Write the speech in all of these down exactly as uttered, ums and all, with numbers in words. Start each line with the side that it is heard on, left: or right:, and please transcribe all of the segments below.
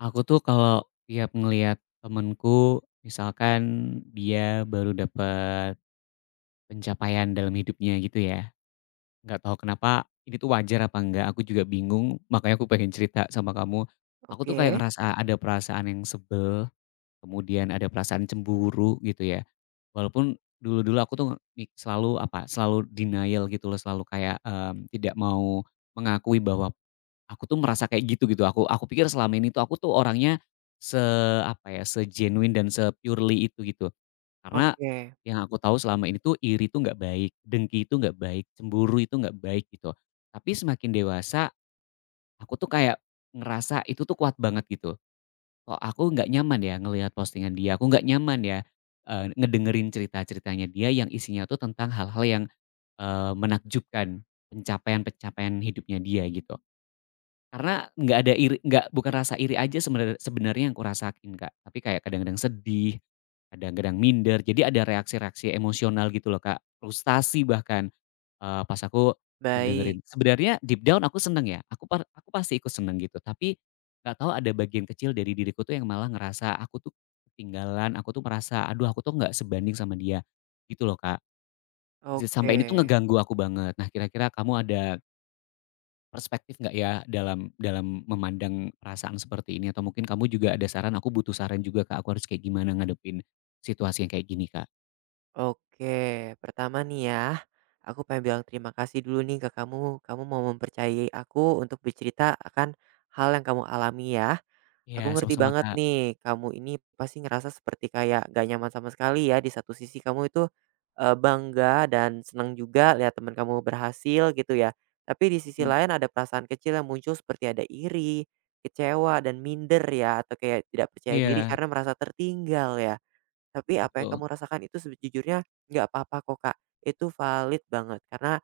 left: Aku tuh kalau tiap ngelihat temenku, misalkan dia baru dapat pencapaian dalam hidupnya gitu ya, nggak tahu kenapa ini tuh wajar apa enggak, aku juga bingung, makanya aku pengen cerita sama kamu. Aku tuh kayak
right: Oke
left: ngerasa ada perasaan yang sebel, kemudian ada perasaan cemburu gitu ya. Walaupun dulu-dulu aku tuh mik- selalu apa, selalu denial gitu loh, selalu kayak em, tidak mau mengakui bahwa aku tuh merasa kayak gitu gitu, aku aku pikir selama ini tuh aku tuh orangnya se apa ya, se-genuine dan se-purely itu gitu. Karena
right: oke,
left: yang aku tahu selama ini tuh iri tuh nggak baik, dengki itu nggak baik, cemburu itu nggak baik gitu. Tapi semakin dewasa aku tuh kayak ngerasa itu tuh kuat banget gitu. Kok aku nggak nyaman ya ngelihat postingan dia, aku nggak nyaman ya, eee, ngedengerin cerita-ceritanya dia yang isinya tuh tentang hal-hal yang eee, menakjubkan, pencapaian-pencapaian hidupnya dia gitu. Karena nggak ada iri nggak, bukan rasa iri aja sebenar sebenarnya yang kurasakin, Kak, tapi kayak kadang-kadang sedih, kadang-kadang minder, jadi ada reaksi-reaksi emosional gitu loh, Kak, frustasi bahkan, eee, pas aku ngedengerin.
right: baik,
left: Sebenarnya deep down aku seneng ya, aku par aku pasti ikut seneng gitu, tapi nggak tahu ada bagian kecil dari diriku tuh yang malah ngerasa aku tuh ketinggalan, aku tuh merasa, "Aduh, aku tuh nggak sebanding sama dia," gitu loh, Kak. Ja
right: oke
left: sampai ini tuh ngeganggu aku banget. Nah, kira-kira kamu ada perspektif nggak ya dalam dalam memandang perasaan seperti ini, atau mungkin kamu juga ada saran, aku butuh saran juga Kak, aku harus kayak gimana ngadepin situasi yang kayak gini Kak?
right: oke. Pertama nih ya, aku pengen bilang terima kasih dulu nih ke kamu, kamu mau mempercayai aku untuk bercerita akan hal yang kamu alami ya.
left: Iya
right: Aku ngerti
left: sama-sama
right: banget
left: Kak.
right: nih, kamu ini pasti ngerasa seperti kayak gak nyaman sama sekali ya. Di satu sisi kamu itu, eee, bangga dan senang juga lihat teman kamu berhasil gitu ya. Tapi di sisi
left: Mhm.
right: lain ada perasaan kecil yang muncul seperti ada iri, kecewa, dan minder ya, atau kayak tidak percaya diri
left: Iya,
right: karena merasa tertinggal ya. Tapi apa yang
left: betul.
right: kamu rasakan itu sejujurnya nggak apa-apa kok, Kak. Itu valid banget karena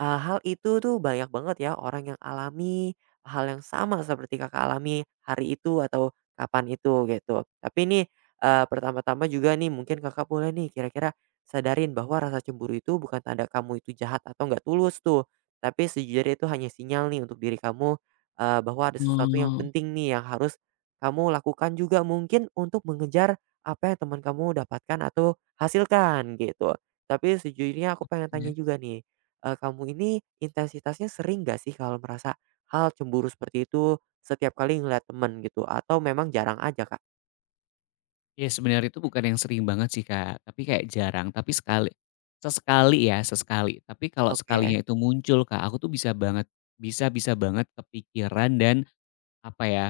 right: Eee, hal itu tuh banyak banget ya orang yang alami hal yang sama seperti Kakak alami hari itu atau kapan itu gitu. Tapi ini eee, pertama-tama juga nih mungkin Kakak boleh nih kira-kira sadarin bahwa rasa cemburu itu bukan tanda kamu itu jahat atau nggak tulus tuh. Tapi sejujurnya itu hanya sinyal nih untuk diri kamu, eee, bahwa ada sesuatu yang
left: Oh,
right: penting nih yang harus kamu lakukan juga mungkin untuk mengejar apa yang teman kamu dapatkan atau hasilkan gitu. Tapi sejujurnya aku pengen
left: iya.
right: tanya juga nih eee, kamu ini intensitasnya sering nggak sih kalau merasa hal cemburu seperti itu setiap kali ngeliat temen gitu atau memang jarang aja, Kak?
left: Ya sebenarnya itu bukan yang sering banget sih Kak, tapi kayak jarang, tapi sekali sesekali ya, sesekali. Tapi kalau
right: Oke
left: sekalinya itu muncul Kak, aku tuh bisa banget bisa bisa banget kepikiran dan apa ya,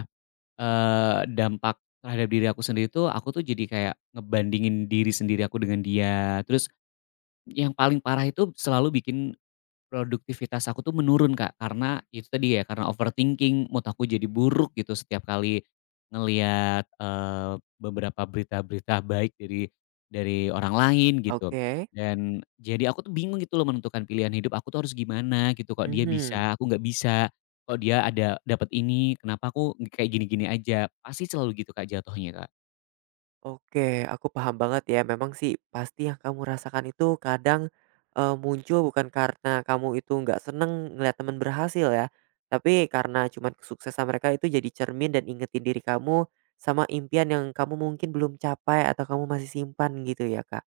left: Eee, dampak terhadap diri aku sendiri tuh, aku tuh jadi kayak ngebandingin diri sendiri aku dengan dia, terus yang paling parah itu selalu bikin produktivitas aku tuh menurun, Kak, karena itu tadi ya, karena overthinking, mood aku jadi buruk gitu setiap kali ngelihat eee, beberapa berita-berita baik dari dari orang lain gitu.
right: oke.
left: Dan jadi aku tuh bingung gitu loh menentukan pilihan hidup aku tuh harus gimana gitu, kok dia
right: Mhm.
left: bisa, aku nggak bisa, kok dia ada dapat ini, kenapa aku kayak gini-gini aja. Pasti selalu gitu, Kak, jatuhnya, Kak.
right: Oke, aku paham banget ya memang sih pasti yang kamu rasakan itu kadang, eee, muncul bukan karena kamu itu nggak seneng ngeliat temen berhasil ya, tapi karena cuman kesuksesan mereka itu jadi cermin dan ingetin diri kamu sama impian yang kamu mungkin belum capai atau kamu masih simpan gitu ya, Kak?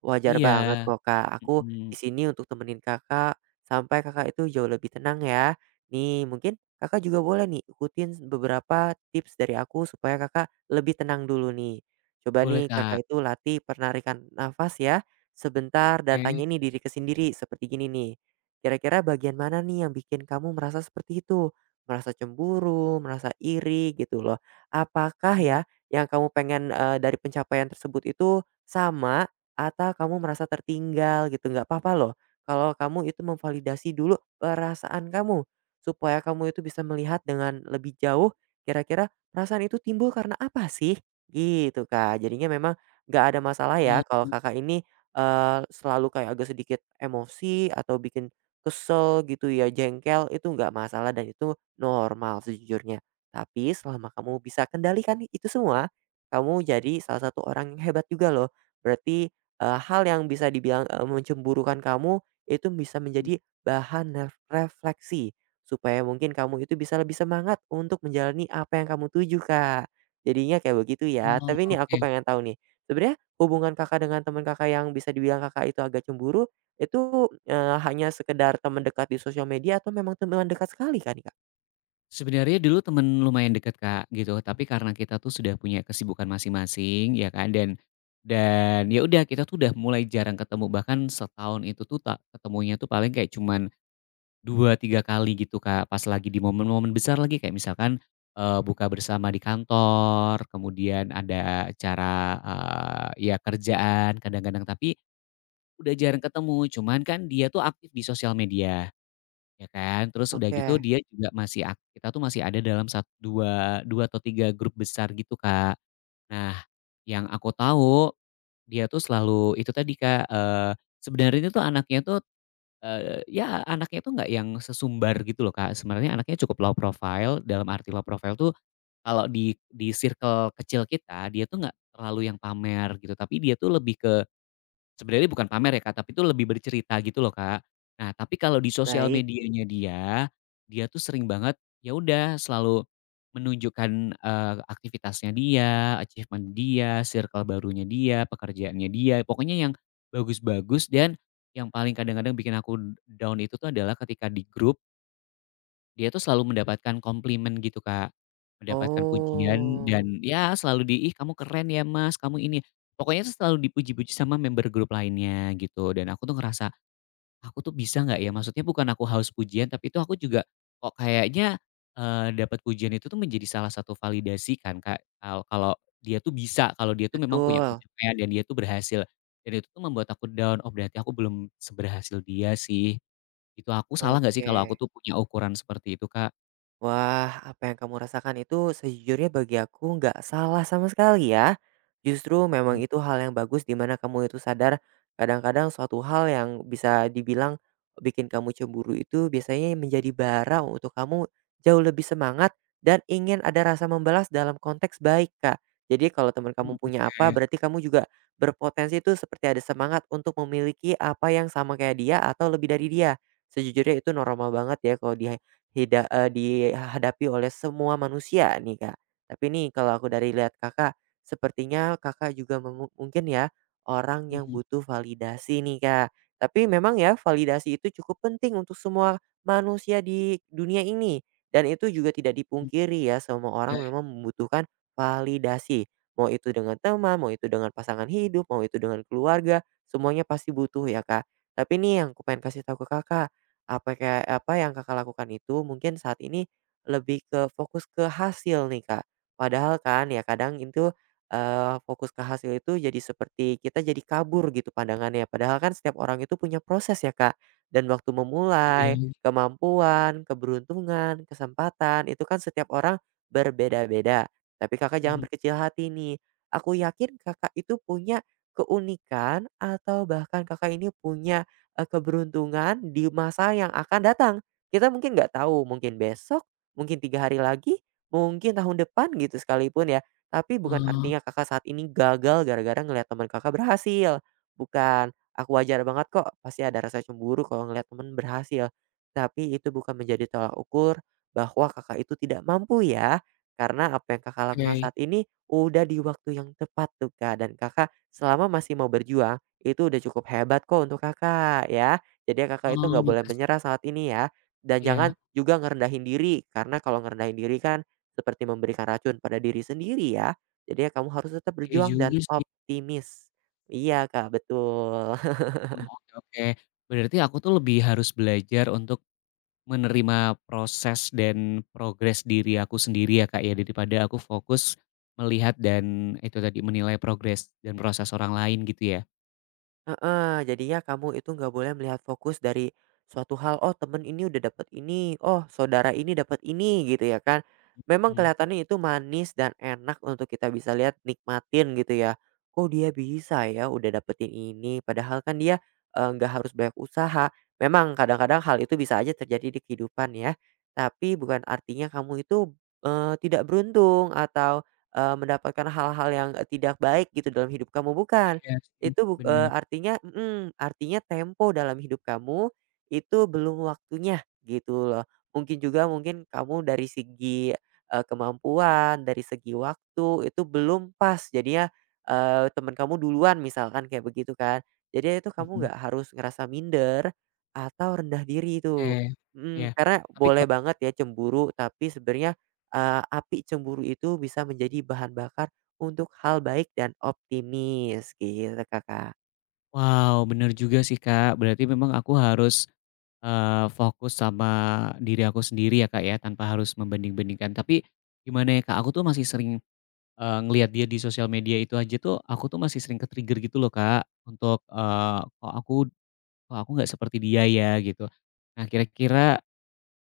right: Wajar
left: Iya.
right: banget kok, Kak. Aku
left: Mhm.
right: di sini untuk temenin Kakak sampai Kakak itu jauh lebih tenang ya. Nih, mungkin Kakak juga boleh nih ikutin beberapa tips dari aku supaya Kakak lebih tenang dulu nih. Coba
left: Boleh,
right: nih
left: Kak.
right: Kakak itu latih penarikan nafas ya, sebentar dan
left: Oke.
right: tanya ini diri ke sendiri seperti gini nih. Kira-kira bagian mana nih yang bikin kamu merasa seperti itu? Merasa cemburu, merasa iri gitu loh. Apakah
left: Mmm.
right: ya yang kamu pengen eh, dari pencapaian tersebut itu sama atau kamu merasa tertinggal gitu, nggak papa loh kalau kamu itu memvalidasi dulu perasaan kamu, supaya kamu itu bisa melihat dengan lebih jauh kira-kira perasaan itu timbul karena apa sih? Gitu, Kak. Jadinya memang nggak ada masalah
left: Oh.
right: ya kalau Kakak ini, eee, selalu kayak agak sedikit emosi atau bikin kesel gitu ya, jengkel, itu nggak masalah dan itu normal sejujurnya. Tapi selama kamu bisa kendalikan itu semua, kamu jadi salah satu orang yang hebat juga loh. Berarti Eee, hal yang bisa dibilang, eee, mencemburukan kamu itu bisa
left: Mhm.
right: menjadi bahan ref refleksi, supaya mungkin kamu itu bisa lebih semangat untuk menjalani apa yang kamu tuju, Kak. Jadinya kayak begitu ya.
left: Oh,
right: Tapi ini aku
left: oke.
right: pengen tahu nih, sebenarnya hubungan Kakak dengan teman Kakak yang bisa dibilang Kakak itu agak cemburu, itu, eee, hanya sekedar teman dekat di sosial media atau memang teman dekat sekali kan nih, Kak?
left: Sebenarnya dulu temen lumayan deket, Kak, gitu. Tapi karena kita tuh sudah punya kesibukan masing-masing ya kan, dan dan ya udah kita tuh udah mulai jarang ketemu, bahkan setahun itu tuh tak ketemunya tuh paling kayak cuman dua tiga kali gitu, Kak. Pas lagi di momen-momen besar lagi kayak misalkan, eee, buka bersama di kantor, kemudian ada acara, eee, ya kerjaan kadang-kadang, tapi udah jarang ketemu. Cuman kan dia tuh aktif di sosial media. Ya kan, terus udah
right: Oke,
left: gitu dia juga masih ak kita tuh masih ada dalam satu dua dua atau tiga grup besar gitu, Kak. Nah, yang aku tahu dia tuh selalu itu tadi, Kak, eee, sebenarnya tuh anaknya tuh, eee, ya anaknya tuh nggak yang sesumbar gitu loh, Kak. Sebenarnya anaknya cukup low profile, dalam arti low profile tuh kalau di di circle kecil kita, dia tuh nggak terlalu yang pamer gitu, tapi dia tuh lebih ke, sebenarnya bukan pamer ya Kak, tapi itu lebih bercerita gitu loh Kak. Nah, tapi kalau di sosial
right: baik.
left: medianya dia, dia tuh sering banget, ya udah selalu menunjukkan eee, aktivitasnya dia, achievement dia, circle barunya dia, pekerjaannya dia, pokoknya yang bagus-bagus. Dan yang paling kadang-kadang bikin aku down itu tuh adalah ketika di grup dia tuh selalu mendapatkan komplimen gitu, Kak, mendapatkan pujian,
right: Oh,
left: dan ya selalu di, "Ih kamu keren ya Mas, kamu ini." Pokoknya tuh selalu dipuji-puji sama member grup lainnya gitu, dan aku tuh ngerasa, "Aku tuh bisa nggak ya?" Maksudnya bukan aku haus pujian, tapi itu aku juga kok kayaknya, eee, dapat pujian itu tuh menjadi salah satu validasi kan, Kak, kalau kalau dia tuh bisa, kalau dia tuh memang punya
right: betul,
left: pencapaian dan dia tuh berhasil, dan itu tuh membuat aku down, "Oh berarti aku belum seberhasil dia sih." Itu aku salah nggak sih kalau aku
right: oke.
left: tuh punya ukuran seperti itu, Kak?
right: Wah, apa yang kamu rasakan itu sejujurnya bagi aku nggak salah sama sekali ya. Justru
left: Mhm,
right: memang itu hal yang bagus di mana kamu itu sadar kadang-kadang suatu hal yang bisa dibilang bikin kamu cemburu itu biasanya menjadi bara untuk kamu jauh lebih semangat dan ingin ada rasa membalas dalam konteks baik, Kak. Jadi kalau teman kamu punya apa,
left: oke.
right: berarti kamu juga berpotensi itu seperti ada semangat untuk memiliki apa yang sama kayak dia atau lebih dari dia. Sejujurnya itu normal banget ya kalau di Hida eee, dihadapi oleh semua manusia nih, Kak. Tapi nih kalau aku dari lihat Kakak, sepertinya Kakak juga memu mungkin ya, orang yang
left: Mhm,
right: butuh validasi nih, Kak. Tapi memang ya validasi itu cukup penting untuk semua manusia di dunia ini, dan itu juga tidak
left: mhm.
right: dipungkiri ya semua orang memang membutuhkan validasi. Mau itu dengan teman, mau itu dengan pasangan hidup, mau itu dengan keluarga, semuanya pasti butuh ya, Kak. Tapi nih yang aku pengen kasih tahu ke Kakak, apa kayak apa yang Kakak lakukan itu mungkin saat ini lebih ke fokus ke hasil nih, Kak. Padahal kan ya kadang itu, eee, fokus ke hasil itu jadi seperti kita jadi kabur gitu pandangannya. Padahal kan setiap orang itu punya proses ya, Kak, dan waktu memulai,
left: Kebayang.
right: kemampuan, keberuntungan, kesempatan, itu kan setiap orang berbeda-beda. Tapi Kakak jangan
left: Mhm.
right: berkecil hati nih. Aku yakin Kakak itu punya keunikan atau bahkan Kakak ini punya eee, keberuntungan di masa yang akan datang. Kita mungkin nggak tahu, mungkin besok, mungkin tiga hari lagi, mungkin tahun depan gitu sekalipun ya. Tapi bukan artinya Kakak saat ini gagal gara-gara ngelihat teman Kakak berhasil, bukan. Aku wajar banget kok pasti ada rasa cemburu kalau ngelihat teman berhasil, tapi itu bukan menjadi tolak ukur bahwa Kakak itu tidak mampu ya. Karena apa yang Kakak lakukan
left: Oke.
right: saat ini udah di waktu yang tepat tuh, Kak, dan Kakak selama masih mau berjuang itu udah cukup hebat kok untuk Kakak ya. Jadi
left: Oh,
right: Kakak itu nggak boleh
left: makasih.
right: menyerah saat ini ya. Dan jangan
left: Iya,
right: juga ngerendahin diri, karena kalau ngerendahin diri kan seperti memberikan racun pada diri sendiri ya. Jadinya kamu harus tetap
left: oke
right: berjuang dan
left: juga sih.
right: optimis. Iya Kak, betul.
left: Mmm, oke, oke. Berarti aku tuh lebih harus belajar untuk menerima proses dan progres diri aku sendiri ya, Kak, ya, daripada aku fokus melihat dan itu tadi, menilai progres dan proses orang lain gitu ya?
right: Heeh, jadinya kamu itu nggak boleh melihat fokus dari suatu hal, oh temen ini udah dapat ini, oh saudara ini dapat ini gitu ya kan. Memang
left: Mhm.
right: kelihatannya itu manis dan enak untuk kita bisa lihat nikmatin gitu ya. Kok dia bisa ya udah dapetin ini, padahal kan dia eh, nggak harus banyak usaha. Memang kadang-kadang hal itu bisa aja terjadi di kehidupan ya. Tapi bukan artinya kamu itu eh, tidak beruntung atau eh, mendapatkan hal-hal yang tidak baik gitu dalam hidup kamu bukan
left: Iya sih,
right: itu buk eee,
left: bener.
right: artinya mhm, artinya tempo dalam hidup kamu itu belum waktunya gitu loh. Mungkin juga mungkin kamu dari segi, eee, kemampuan, dari segi waktu itu belum pas jadinya, eee, temen kamu duluan misalkan kayak begitu kan. Jadi itu kamu
left: Mhm.
right: nggak harus ngerasa minder atau rendah diri
left: Oke,
right: itu
left: iya.
right: mhm, karena
left: Tapi
right: boleh
left: kok,
right: banget ya cemburu tapi sebenarnya, eee, api cemburu itu bisa menjadi bahan bakar untuk hal baik dan optimis gitu Kakak.
left: wow, bener juga sih, Kak. Berarti memang aku harus Eee, fokus sama diri aku sendiri ya Kak ya, tanpa harus membanding-bandingkan. Tapi gimana ya Kak, aku tuh masih sering eee, ngelihat dia di sosial media itu aja tuh, aku tuh masih sering ke-trigger gitu loh Kak, untuk eee, kok aku kok aku nggak seperti dia ya, gitu. Nah, kira-kira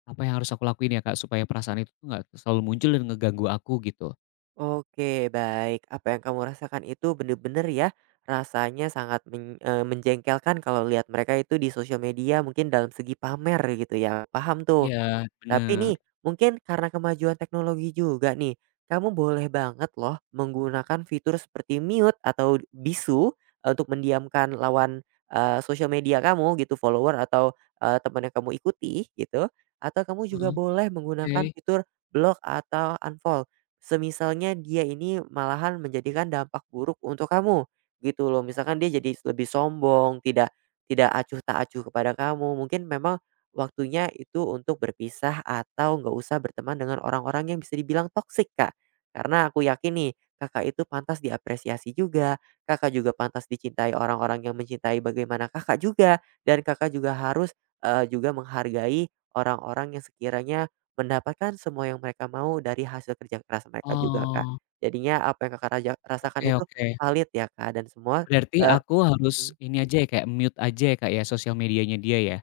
left: apa yang harus aku lakuin ya Kak, supaya perasaan itu tuh nggak selalu muncul dan ngeganggu aku gitu?
right: Oke baik, apa yang kamu rasakan itu bener-bener ya rasanya sangat men eee, menjengkelkan kalau lihat mereka itu di sosial media mungkin dalam segi pamer gitu ya, paham tuh.
left: Iya,
right: Tapi
left: bener.
right: nih, mungkin karena kemajuan teknologi juga nih, kamu boleh banget loh menggunakan fitur seperti mute atau bisu eh, untuk mendiamkan lawan, eee, sosial media kamu gitu, follower atau, eee, teman yang kamu ikuti gitu, atau kamu juga boleh menggunakan
left: Oke.
right: fitur block atau unfollow. Semisalnya dia ini malahan menjadikan dampak buruk untuk kamu, gitu loh. Misalkan dia jadi lebih sombong, tidak tidak acuh tak acuh kepada kamu, mungkin memang waktunya itu untuk berpisah atau nggak usah berteman dengan orang-orang yang bisa dibilang toksik, Kak. Karena aku yakin nih, Kakak itu pantas diapresiasi juga, Kakak juga pantas dicintai orang-orang yang mencintai bagaimana Kakak juga, dan Kakak juga harus, eee, juga menghargai orang-orang yang sekiranya mendapatkan semua yang mereka mau dari hasil kerja keras mereka juga, Kak.
left: Oh,
right: Jadinya apa yang Kakak raja rasakan
left: oke,
right: itu
left: oke.
right: valid ya, Kak, dan semua,
left: Berarti
right: eee
left: aku harus
right: mhm,
left: ini aja ya, kayak mute aja ya Kak ya, sosial medianya dia ya?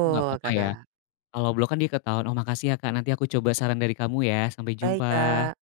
left: Itu nggak apa-apa ya?
right: Kakak.
left: Kalau blok kan dia ketahuan, "Oh makasih ya Kak, nanti aku coba saran dari kamu ya, sampai
right: Baik,
left: jumpa."
right: Kak.